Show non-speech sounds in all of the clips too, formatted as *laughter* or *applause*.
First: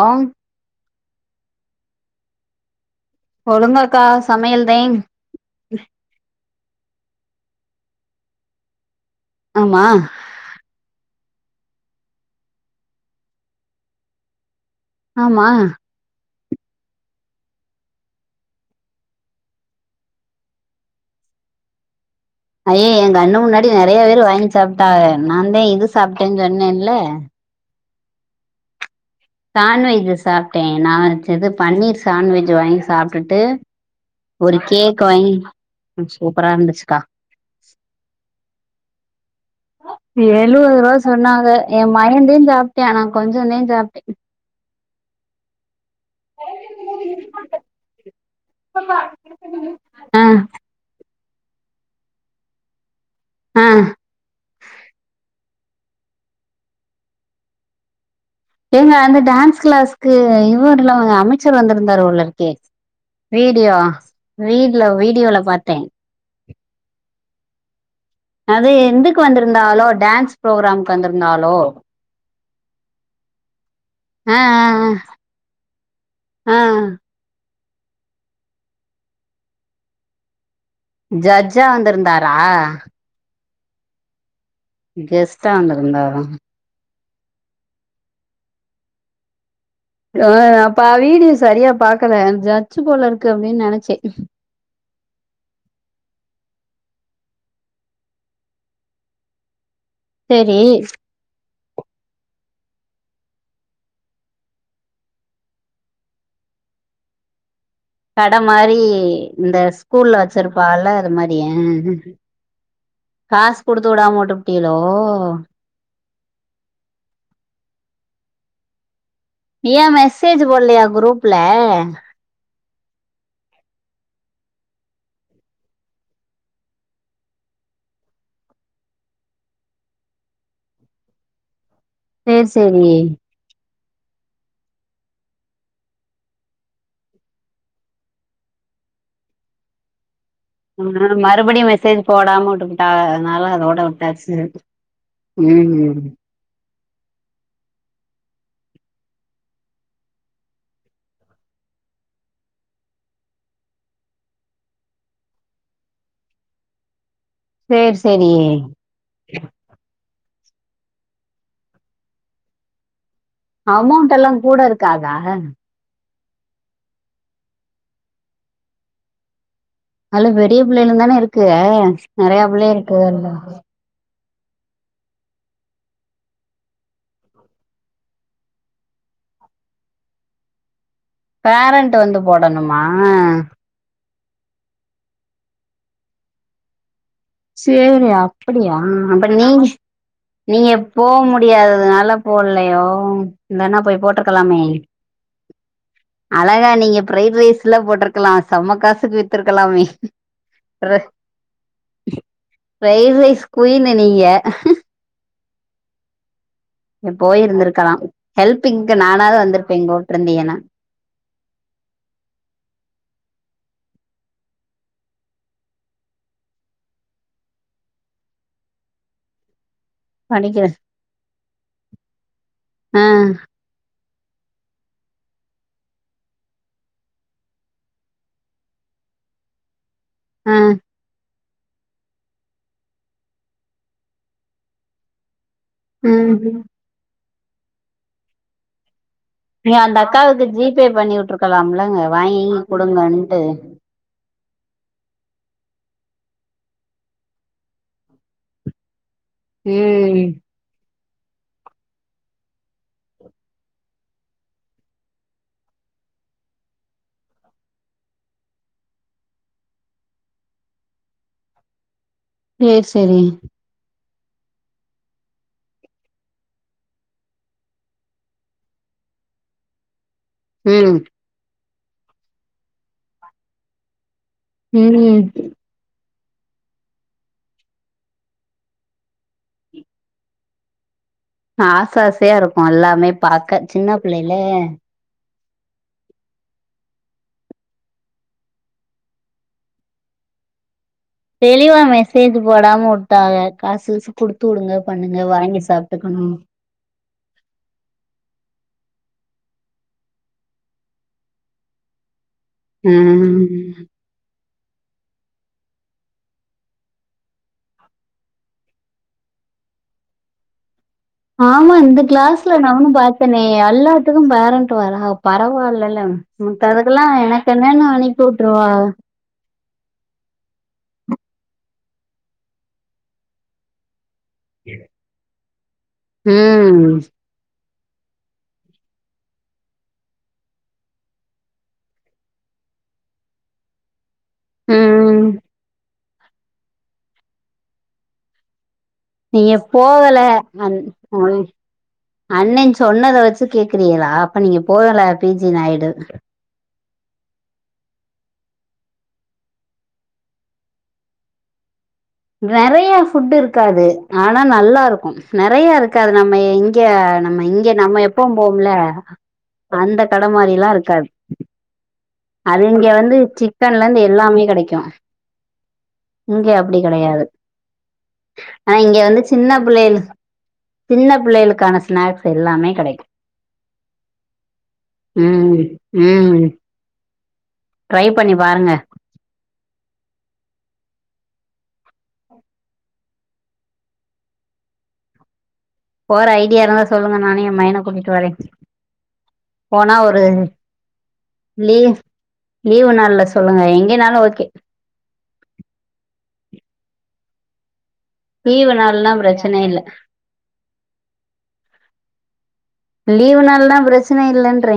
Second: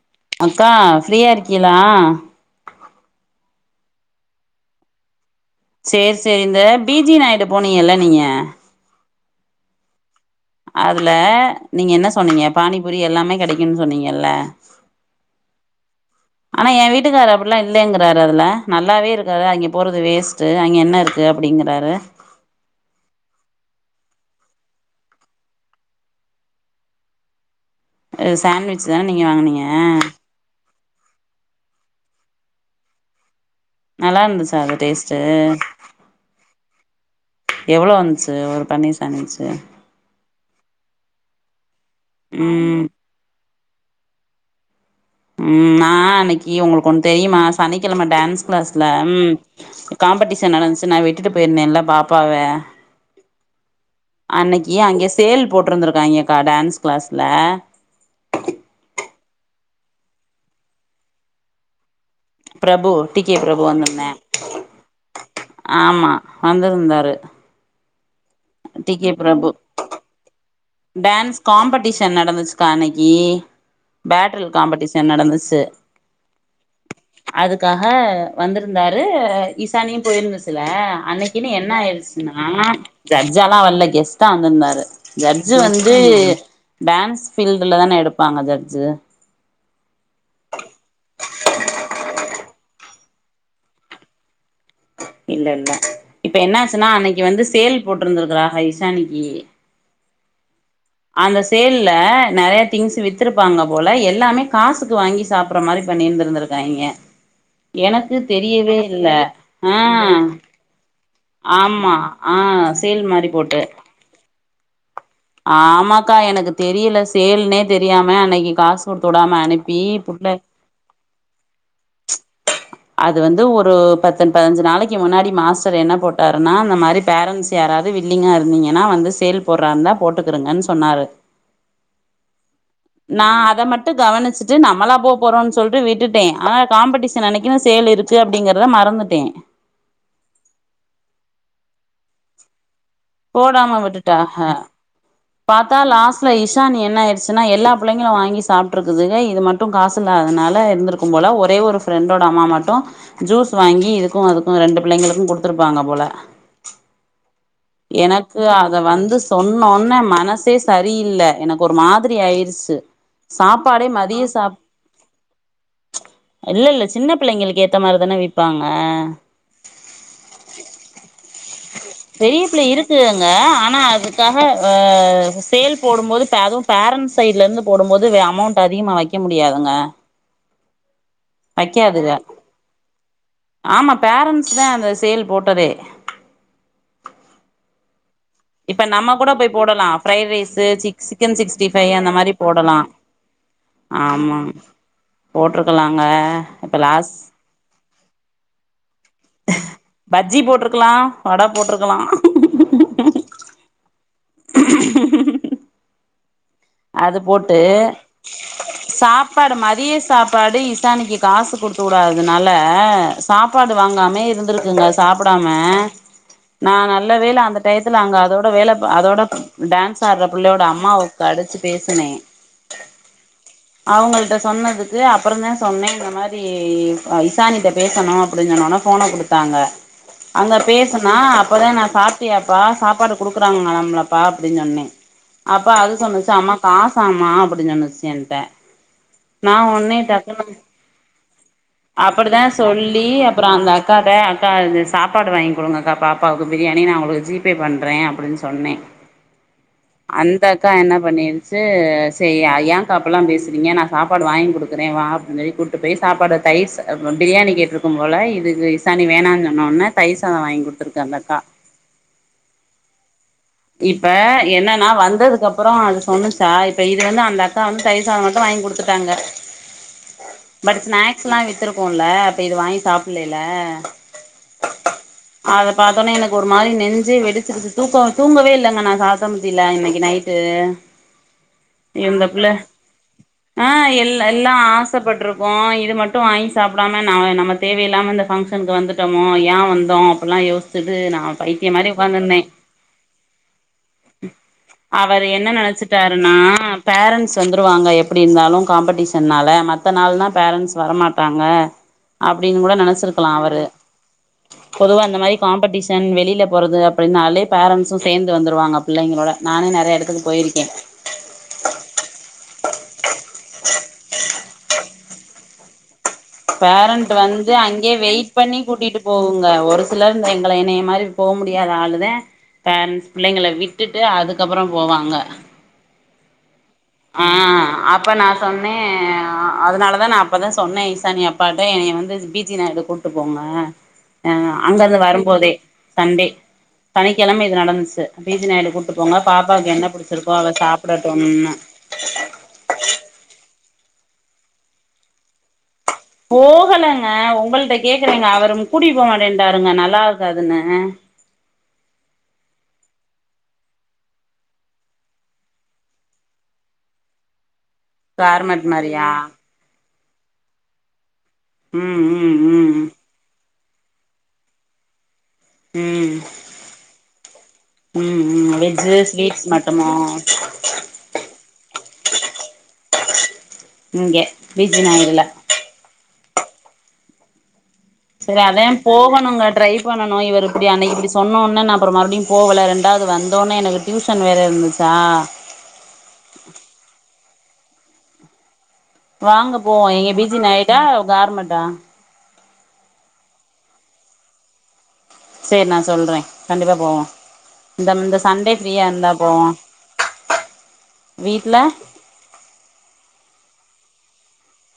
ஆ அக்கா ஃப்ரீயா இருக்கீயலா சொல்லுங்கக்கா சமையல்தேன் சேர் சேரி இந்த பீ ஜி நாயுடு போனீங்கல்ல நீங்க ஆமா அதுல நீங்க என்ன சொன்னீங்க பானிபூரி எல்லாமே கெடைக்குன் சொன்னீங்கல்ல ஆமா ஆனா ஏன் வீட்டுக்காரு அப்டிலா இல்லேங்கிறாரு அதுல நல்லாவே இருக்காது அங்கே போறது வேஸ்டு அங்கே என்ன இருக்கு கு அப்டிங்கறாரு ஐயே எங் கண்ணு முன்னாடி நறைய பேரு வாங்கி சாப்ட்டாக நா தே இது சாப்ட்டேன்னு சொன்னேல சாண்ட்விச் தான நீங்க வாங்குனீங்க சாண்ட்வெஜ் சாப்ட்டே நா வச்சது பன்னீர் சாண்ட்வெஜ் வாங்கி சாப்டுட்டு நல்லா ஒரு இருந்துச்சா அது கேக் டேஸ்ட்டு வாங்கி சூப்பரா இருந்துச்சுக்கா எவ்ளோ வந்ச்சு ஒரு பனீர் சாண்ட்வெஜ்சு எழுவது ரூவா சொன்னாக என் மயந்தே ம் சாப்ட்யான் நா கொஞ்சந்தே சாப்ட்டேன் ம்மா ஆ அன்னைக்கி உங்களுக்கு ஒண் தெரியுமா சனிக்கெழம டான்ஸ் கிளாஸ்ல ம் ஆ காம்படிஷன் நடந்ச்சு நா விட் விட்டிட்டு போயிருந்தேன்ல பாப்பாவ அ அன்னைக்கி அங்கே சேல் போட்ருந்திருக்காய்ங்கக்கா டான்ஸ் க்ளாஸ்ல ஏங்க அந்த டான்ஸ் கிளாஸ்க்கு இவருல்லா அமைச்சர் வந்திருந்தாரு போலருக் K Prabhu T K Prabhu video வந்திருந்தே வீடுல வீடியோல பாத்தே ஆமா வந்திருந்தாரு அது டி கே எந்துக்கு பிரபு வந்திருந்தாகலோ டான்ஸ் ப்ரோக்ராம் டான்ஸ் காம்படிஷன் நடந்துச்சுக்கா அன்னைக்கி ஆ ஆ பேட்டிரில் காம்படிஷன் நடந்துச்சு ஆ அதுக்காக வந்திருந்தாரு இசானியு போயிருந்து ல்ல அன்னைக்குன்னு ஜட்ஜா என்ன வந்திருந்தாரா ஆயிடுச்சுன்னா ஜட்ஜாலா வல்ல கெஸ்டா வந்திருந்தாரு ஜட்ஜ் கெஸ்ட்டா ஜட்ஜ் வந்து வந்திருந்தாரா டான்ஸ் ஃபீல்டுல தானே எடுப்பாங்க ஜட்ஜு ஆ அப்பா வீடியோ சரியா பாக்கல ஜ ட்ஜு போலருக்கு அப்டின் நெனச்சேன் இல்ல இல்ல இப்ப என்னாச்சுன்னா அன்னைக்கி வந்து சேல் போட்டிருந்திருக்கிறாக இசானிக்கி செரி அந்த சேல்ல நெறைய திங்ஸ் வித்திருப்பாங்க போல எல்லாமே காசுக்கு வாங்கி சாப்பற மாரி பண்ணிருந்திருந்திருக்காங்க எனக்கு கட தெரியவே மாரி இல்ல இந்த அ ஸ்கூல்ல வச்சிருப்பால அது மாரி ஆ ஆமா ஆ ஆ சேல் மாறி காசு போட்டு குடுத்து வுடாம வுட்டுப்புட்டியலோ ஆமாக்கா எனக்கு தெரியல சேல்னே தெரியாம அன்னைக்கு காசு கொடுத் து வுடம அனுப்பி ஏ புள்ள மெசேஜ் போடலையா குரூப்ல அது வந்து ஒரு பத்தன் பதினஞ்சு நாளைக்கு முன்னாடி மாஸ்டர் என்ன போட்டாருன்னா இன்ன மாறி பேரண்ட்ஸ் யாராவது வில்லிங்கா இருந்தீங்கன்னா வந் து சேல் போடறருந்தா போட்டுக்கருங்கன்னு சொன்னாரு சேர் சேரி ட்டு கவனிச்சுட்டு நம்மளா போ போறோம்னு சொல்லிட்டு விட்டுட்டே ஆனா காம்படிஷன் அன்னைக்குதா சேல் இருக்கு அப்படிங்கறத மற மறந்துட்டே ஆ மறுபடியும் மெசேஜ் போடாம உட்டுருக்கு டாவ அதனால அதோட போடாம விட்டாச்சு விட்டுட்டாக பாத்தா லாஸ்ட்ல இஷானிய என்ன ஆயிருச்சுன்னா எல்லா புள்ளைங்களும் வாங்கி சாப்டுருதுக்குகா இது மட்டும் காசுல்லாததுனால இருந்திருக்கும் போல ஒரே ஒரு ஃபிரண்டோட அம்மா மட்டு ஜூஸ் வாங்கி இதுக்கு அதுக்கு ரெண்டு புள்ளங்களுக்கும் குடுத்துருப்பாங்க போல சேரி சேரி எனக்கு அத வந்து சொன்னோன்னே மன சே சரியில்ல எனக்கு ஒரு மாதிரி ஆயிருச்சு சாப்பாடே அமௌண்ட் மதிய எல்லா கூட சாப் இருக்காதா இல்ல இல்ல சின்ன பிள்ளைங்களுக்கு ஏத்த மாரிதான விப்பாங்க அதுல பெரிய பிள்ளையலும் தான இருக்கு நெறைய பெரியப்பிள்ள பிள்ளை இருக்கு அங்க இருக்குல்ல ஆனா அது க்காக அ சேல் போடும்போது அதுவும் பேரண்ட்ஸ் சைட்ல இருந்து போடும்போது அமௌண்ட் அதிகமாக வைக்கும் முடியாதுங்க பேரண்ட் வைக்காதுக வந்து போடணுமா பேரன்ட்ஸ் தா அந்த சேல் போட்டதே செரியா அப்படியா இப்ப நம்ம அப்ப கூட போய் நீங்க போடலா ஃப்ரைட் ரைஸு நீங்க சிக் போ சிக்கன் சிக்ஸ்டி ஃபைவ் அந்த முடியாததுனால மாரி போடலா போட்லையோ இல்லன்னா போய் ஆமா போட்ருக்கலாமே போட்ருக்கலாங்க அழகா இப்ப நீங்க லாஸ் ஃபிரைட் ரைஸ் ல போட்டிருக்கலா செம்ம காசுக்கு வித்திருக்கலாமே பஜ்ஜி போட்ருக்கலா வட போட்ருக்கலாம் ஃப்ரைட் ரைஸ் குயினு நீங்க அது போட்டு போயிருந்திருக்கலா ஹெல்பிங்க்கு நானாவது சாப்பாடு வந்திருப்பேன் இங்க மதிய விட்டுருந்தீங்கன்னா சாப்பாடு இசானிக்கு காசு கொடுத்து வுடாதுனால சாப்பாடு வாங்கா மே‌ இருந்திருக்குங்க சாப்புடாம நா நல்ல வேல அந்த டயத்துல அங்க அதோட வேலைப அதோட டான்ஸ் ஆடுற பிள்ளையோட படிக்கிற அம்மாவுக்கு அடிச்சு பேசினே ஆ அவங்கள் ட சொன்னதுக்கு அப்புறம் தான் சொன்னேன் இந்த மாரி இசானிட்ட பேசணும் அப்படின்னு சொன்னோன ஃபோன கொடுத் தாங்க அங்க ஆ பேசனா அப் போதா நா சாப்ட்டியாப்பா சாப்பாடு கொடுக்குறாங்கலாம்லப்பா அப்படின்னு சொன்னே அப்ப அது சொன்னுச்சு ம் அம்மா *unintelligible* ம்மா அப்படின்னு சொன்னுச்சு ஏன்ட்ட நான் நீ ஒட்னே அந்த அக்காவுக்கு டக்குனு ஜிபே பண்ணி விட்டுருக்கலாம்லங்க வாங்கி அப்டித்தான் சொல்லி குடுங்கன்ட்டு அப்புற அந்த அக்காட்ட அக்கா து சாப்பாடு வாங்கி கொடுங்கக்கா பாப்பாவுக்கு பிரியாணி நா ஒங்களுக்கு ஜி பே பண்றே அப்படின்னு சொன்னேன் ம் அந்த அக்கா என்ன பண்ணிரு ச்சு செரி ஏங்க்கா அப்டிலாம் பேசுகிறீங்க நான் சாப்பாடு வாங்கி கொடுக்குறே வா அப்படின் சொல்லி கூட்டு போய் சாப்பாடு தயிச பிரியாணி கேட்டிருக்கும் போல இதுக்கு இசாணி வேணாம்ன்னு சொன்னோன்னே தயிர்சாதம் வாங்கி குடுத்துருக்கு அந்த அக்கா சே சரி இப்ப என்னன்னா வந்ததுக்கு அப்புரோ அது சொன்னுச்சா இப்ப இது வந்து அந்த அக்கா வந்து தையிர் சாதம் மட்டும் வாங்கி கொடுத்துட்ட தங்க *inaudible* பட் ஸ்னாக்ஸ்லா வித்துருக்குல அப்ப இத வாங்கி சாப்படலில ம் ஒரு மாரி நெஞ்சே வெடிச்சுருச்சு தூக்க தூங்கவே இல்லங்க நா சாப்ட முடில இன்னைக்கு நைட்டு ஆச இந்த ஆசையா புள்ள இருக்கு எல்லாமே பாக்க ஆ சின்ன எல் பிள்ளைல எல்லா ஆசப்பட்ருக் கு இது மட்டு வாங்கி சாப்டாம நா நம்ம தேவையில்லாம இந்த ஃபங்க்ஷனுக்கு வந்துட்டமோ ஏ வந்தோ அப்டிலா யோசி ச்ட்டு நா பைத்திய தெளிவா மாரி மெசேஜ் உக்காந்ருந்தே போடாம வுட்டாங்க காசு கீசு குடுத்து வுடுங்க பண்ணுங்க அவரு என்ன வாங்கி சாப்ட்டுக்கணு நெனச்சிட்டாருனா பேரண்ட்ஸ் வந்துருவாங்க எ ப்டி இருந்தாலு காம்படிஷன்னால மத்த நாள்னா பேரண்ஸ் வரமாட்டாங்க அப்படினு கூட நெனைச்சிருக்கலா அவரு ம் பொதுவா இந்த மாரி காம்படிஷன் வெளில போறது அப்டினாலே பேரன்ஸு சேந்து வந்துருவாங்க பிள்ளைங்களோட நானே நறைய எடத்துக்கு போயிருக்கே ஆமா இந்த இதுக்கு பேரன்ட் வராக பரவால்லல பேரண்ட் வந்து அங்கேயே வெயிட் பண்ணி வுட்டுருவா கூட்டிட்டு போகுங்க ஒரு சிலர் எங்கள எனைய மாரி போ முடியாத ஆளுதே பேரண்ட்ஸ் பிள்ளைங்கள விட்டுட்டு அதுக்கப்புற போவாங்க ம் ஆ அப்ப நா சொன்னே அதனாலதா நா அப்பதா சொன்னே ஈசானி அப்பாட்ட எனையே வந்து பி ஜி நாய் டுக்கு கூட்டு போங்க அங்கருந்து ம் வரும்போதே சண்டே சனிக்கெழம இது நடந்துச்சு P G Naidu Koot to போங்க நீங்க பாப்பாவுக்கு என்ன பிடிச்சிருக்கோ அவ சாப்டட்டும்னு அன்னக்கி சொன்னத வச்சு கேக்கறிகளா அப்ப நீங்க போகல பி ஜி நாயுடு போகல ஆ உங்கள்ட கேக்கறேங்க அவரு கூட்டிட் போ மாட்டேருன்ட்டாங்க நல்லாருக்காதுன்னு நறைய ஃபுட் இருக்காது ஆனா நல்லாருக்கு நிறையா இருக்காது நம்ம இங்க இப்ப நம்ம இங்க நம்ம எப்பவும் கார்மெண்ட் போம்ல மாரியா அந்த கட மாரிலா இருக்காது ம் ம் அது ம் இங்க வந்து சிக்கன்ல இருந்து எல்லாமே கெடைக்கு ம் இங்க அப்டி கெடையாது ம் ம் ஆனா வெஜ்ஜு இங்க வந்து ஸ்வீட்ஸ் சின்ன மட்டுமோ பிள்ளைகள் சின்ன பிள்ளைகளுக்கான ஸ்நாக்ஸ் எல்லாமே கெடைக்கு இங்க பீச்சி நாயுடுல ம் ம் ட்ரை பண்ணி சரி அதே பாருங்க போகணுங்க ட்ரை பண்ணணு இவர் இப்படி அன்னைக்கு இப்படி சொன்னொன் ன நா அப்பற மறுபடியு போகல ரெண்டாது வந்தோனே எனக்கு டியூஷன் வேற இருந்துச்சா போற ஐடியா இருந்தா சொல்லுங்க நானு எ மையன கூட்டிட்டு வரே வாங்க போவோ போனா எங்க ஒரு பி ஜி நாயுடா கார்மெட்டா லீவு் நாள்ல சொல்லுங்க எங்கேனாலு ஓகே சரி நா சொல்றே கண்டிப்பா போவோ இந்த இந்த சண்டே லீவு ஃப்ரீயா இருந்தா நாள்னா போவோ பிரச்சன இல்ல வீட்ல லீவு நாள்னா பிரச்சனை இல்லேன்ற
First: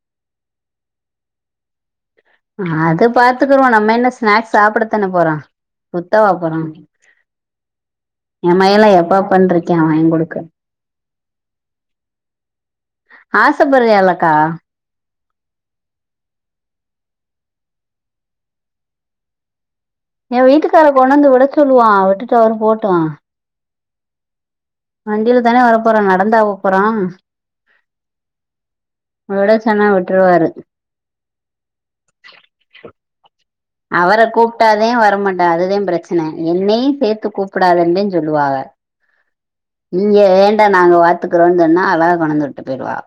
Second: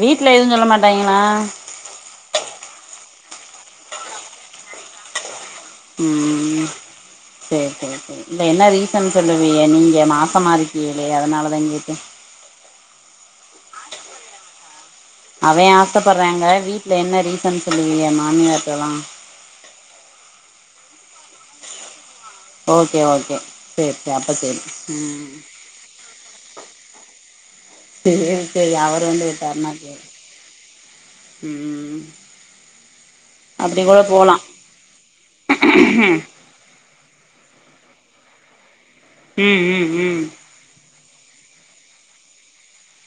வீட்ல எது சொல்ல மாட்டாய்ங்ளா அது பாத்துக்ருவோ நம்ம என்ன ஸ்நாக்ஸ் சாப்படத்தான போறோ சுத்தவா போறோ சேர் சேர் சேர் இல்ல எ என்ன மயலா ரீசன் எப்ப சொல்லுவீக எப்பன்ருக்கியா வாங்கி நீங்க குடுக்க மாசமா இருக்கீகலே அதனாலதாங் கேட்டே ஆசைப்படறீகலக்கா அவ ஆசப்படறாங்க வீட்ல என்ன ரீசன் சொல்லுவீக மாமியார்ட்டலா எ வீட்டுக்கார கொண்டந்து விட சொல்லுவா விட்டுட்டு அவுரு போட்டு சேர் சேரி அப்ப செரி வண்டில தானே வர போறோ நடந்தா போ போறோ சேரி சேரி அவரு வந்து விட விட்டாருனா சொன்னா சேரி விட்ருவாரு ம் அப்படி கூட அவர போகலாம் கூப்ட்டாதே வரமாட்டா அதுதே ப்ரச்சன என்னை சேத் து கூப்பிடாதேன்தே சொல்லுவாக ம் ம் நீங்க ம் வேண்டா நாங்க வாத் துக்குறோன் சொன்னா அழகா கொண்டந்து விட்டு போயிருவா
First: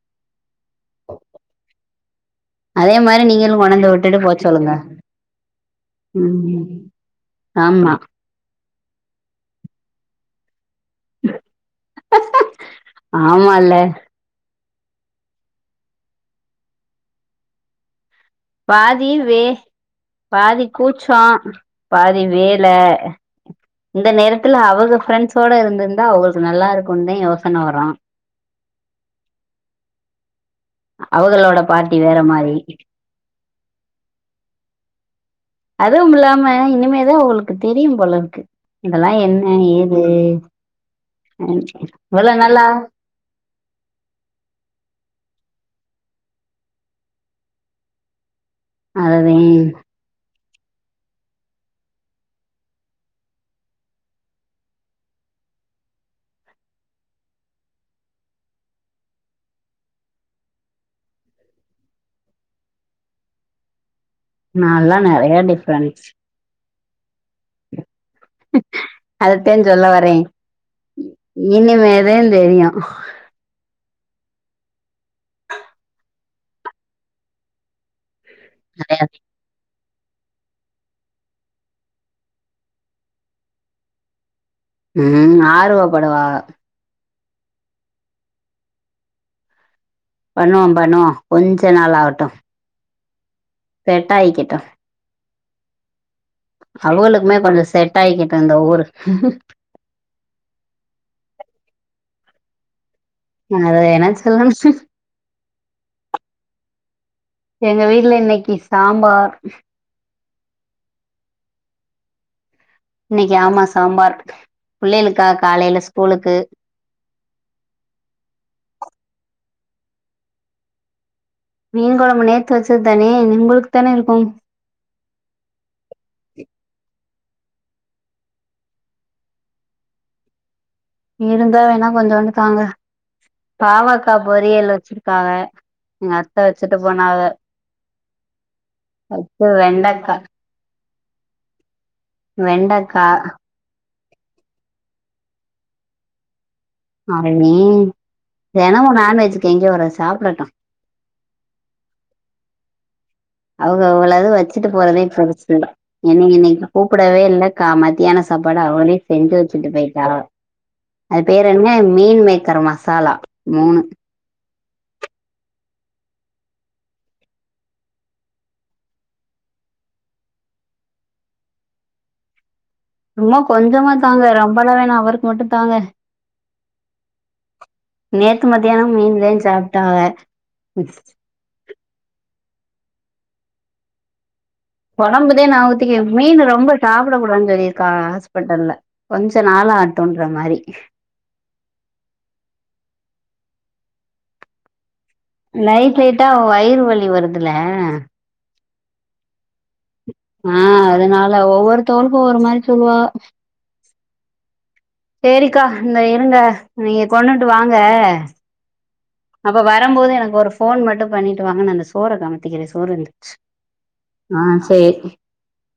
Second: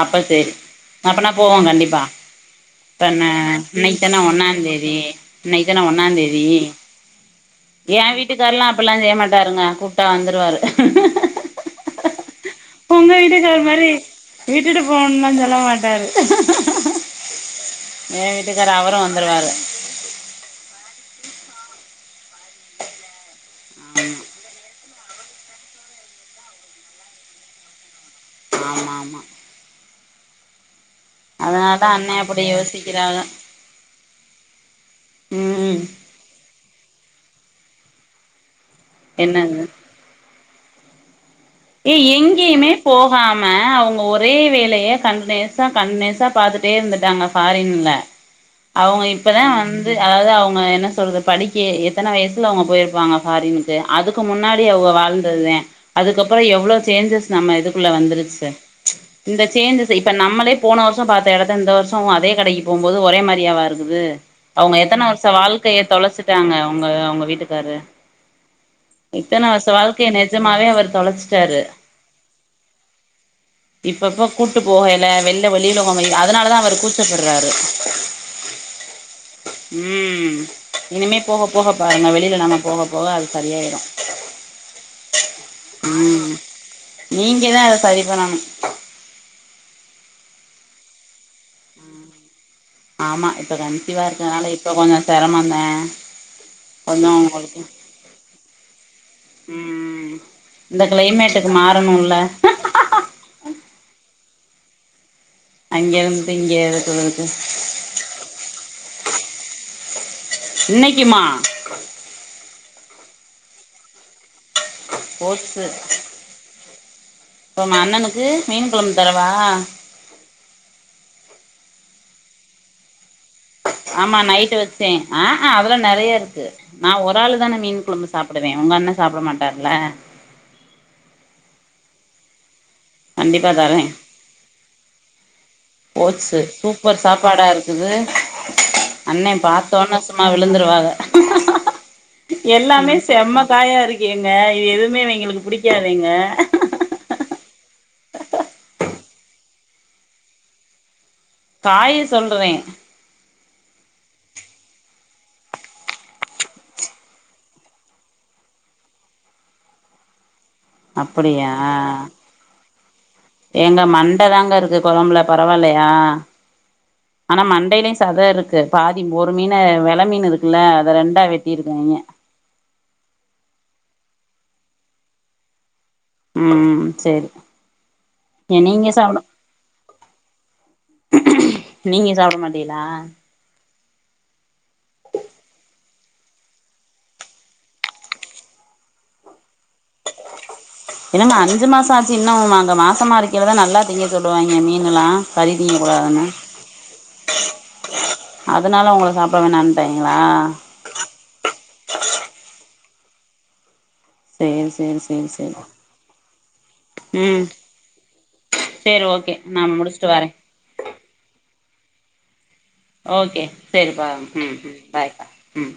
அப்ப சேரி அப்பனா போவோ கண்டிப்பா அதே மாரி தண்ண நீங்களு கொண்டாந்து இன்னைக்கி விட்டுட்டு தானே போ சொல்லுங்க ஒன்னாந்தேதி இன்னைக்கி தானே ஒன்னாந்தேதி ம் ஆமா ஏ வீட்டுக்காரெல்லா அப்பெல்லா செய்ய மாட்டாருங்க கூப்ட்டா வந்துருவாரு உங்க வீட்டுக்கார ஆமால்லே மாதிரி விட்டுட்டு போன்லா சொல்ல மாட்டாரு என் வீட்டுக்கார அவரும் பாதி வே வந்துருவாரு பாதி கூச் சோ பாதி வேல இந்த நேரத்துல அவக ஃப்ரெண்ட்ஸோட இருந்திருந்தா அவகளுக்கு நல்லா இருக்குன்தே யோசன வரு ஆமா ஆமா அவங்களோட அதனாலதா பார்ட்டி அண்ணே வேற இப்டி மாரி யோசிக்கிறாக அதுவும் இல்லாம இனிமேதா அவுகளுக்கு தெரியும் போலருக்கு இதெல்லா என்ன என்னது ஏது ஏ இவ்வளோ நாளா எங்கேயுமே போகாம அவங்க ஒரே வேலைய கண்ட்னியூ சா கண்ட்னேசா பாத்துட்டே இருந்துட்டாங்க ஃபாரின்ல அவங்க அதுதே இப்பதா வந்து அதாவ்து அவ் ம என்ன சொல்றது படிக்கே எத்தன வயசுல அவங்க போயிருப்பாங்க ஃபாரின்கு அதுக்கு முன்னாடி அவக வாழ்ந்ததுதே அ அதுக்கப்புற எவ்ளோ சேஞ்சஸ் நம்ம இதுக்குள்ள வந்துருச்சு இந்த சேஞ்சஸ் இப்ப நம்மளே போன வருஷோ பாத்த எடத்த இந்த வருஷோ அதே கடைக்கு போம்போது ஒரே மாரியாவா இருக்குது அவுங்க நால்லா எத்தன வருஷ நெறைய வாழ்க்கைய டிஃப்ரென்ஸ் தொலைச்சிட்டாங்க உங்க உங்க வீட்டுக்காரு இத்தன அதத்தேன் வருஷ சொல்ல வாழ்க்கைய வரே நெஜமாவே அவர் தொலச் இனிமேதே தெரியு இப்பப்ப கூட்டு போகயில வெள்ள வெளியில போங்கையி அதனாலதா அவரு கூச்சப்பட்றாரு கடையாதே ம் இனிமே போக போக பாருங்க வெளில நாம போக போக அது சரியாயிரு ம் ஆர்வ படுவாக நீங்கதா அத சரி பண்ணணு பண்ணுவோ பண்ணுவோ கொஞ்ச நாள் ஆகட்டு ஆமா இப்ப கன்சிவா செட் இருக்கனால ஆயிக்கிட்டு இப்ப கொஞ்ச சரமந்தே கொஞ்சோ அவங்களுக்குமே உங்களுக்கு கொஞ்சோ செட் ஆயிக்கிட்டு இந்த ஊரு ம் ம் ம் இந்த க்ளைமேட்டுக்கு மாறணூல நா அத என்னான் சொல்லச்சு அங்கேருந்து இங்கே எடுத்து வறது எங்க வீட்ல இன்னைக்கி சாம்பார் இன்னைக்கிமா இன்னைக்கி ஆமா சாம்பார் பிள்ளைகளுக்கா காலையில ஸ்கூலுக்கு பம் அண்ணனுக்கு மீன் கொழும் தரவா ன் கொழம்பு நேத்து வச்சத்தானே ஆமா நைட்டு வச்சே ஆ ஆ அவுக நெறைய இருக்கு நா ஒரு ஆளு தானே மீன் குழும்பு சாப்டுவே உங்கண்ண சாப்ட மாட்டாருல இல்ல இருந்தா வேணா கொஞ்சோண்டு தாங்க கண்டிப்பா தரே பாவக்கா பொரியல் வச்சிருக்காக போச்சு சூப்பர் சாப்பாடா இருக்குது அண்ணே அடுத்து பாத்தோன்னே வெண்டக்கா சும்மா விழுந்துருவாக எல்லாமே வெண்டக்கா செம்ம காயா இருக் ஏங்க இது எதூமே இவிங்களுக்கு புடிக்காதேங்க அர நீ தெனமு நான்வெஜ்ஜுக்கு எங்கே வர சாப்டட்டு காய சொல்றே அவுங்க அவ்ளாது வச்சுட்டு போறதே *unintelligible* என்ன இன்னைக்கு கூப்பிடவே இல்லக்கா மத்தியான சாப்பாடு அவளே செஞ்சு வச்சுட்டு போயிட்டா அது பெர் என்ன மீன் மேக்கர் மஸ் எங்க மண்டதாங்க இருக்கு குழம்புல பரவாயில்லையா ஆனா மண்டையிலயு சத இருக்கு பாதி ஒரு மீன வெல மீன் இருக்குல்ல அத ரெண்டா வெட்டி இருக்க ரொம்ப கொஞ்சமா தாங்க ரொம்பளா வேணா அவருக்கு மட்டு தாங்க ம் சேரி நேத்து ஏ மத்தியான நீங்க சாப்ட மீன்தா சாப்ட்டாக நீங்க சாப்பிட மாட்டிலா கொழம்புதே நா ஊத்தே மீன் ரொம்ப சாப்பிட கூடாதுனு சொல்லிருக்காவ ஹாஸ்பிட்டல்ல கொஞ்ச நாள் ஆட்டுன்ற மாரி என்னம்மா அஞ்சு மாச ஆச்சு இன்னும் அங்க மாசமா இருக்கேளதா நல்லாத்தீங்க சொள்வாங்க மீன் எல்லா லைட் லைட்டா வயிறு வலி வருதுல அதனால உங்கள சாப்பிட வேணா ஆ அதனால ஒவ்வொருத்ருக்கு ஒவ்வொரு மாரி சொல்லுவா செரி சேரிக்கா இந்த இருங்க நீங்க ம் கொண்டுட்டு வாங்க சேரி ஓகே அப்ப நா வர முடிச்சுட்டு போது வரே எனக்கு ஒரு ஃபோன் மட்டு பண்ணிட்டு வாங்கன்னு சொ ஓகே சரிப்பா ம் ஆ சேரி பாய் ம்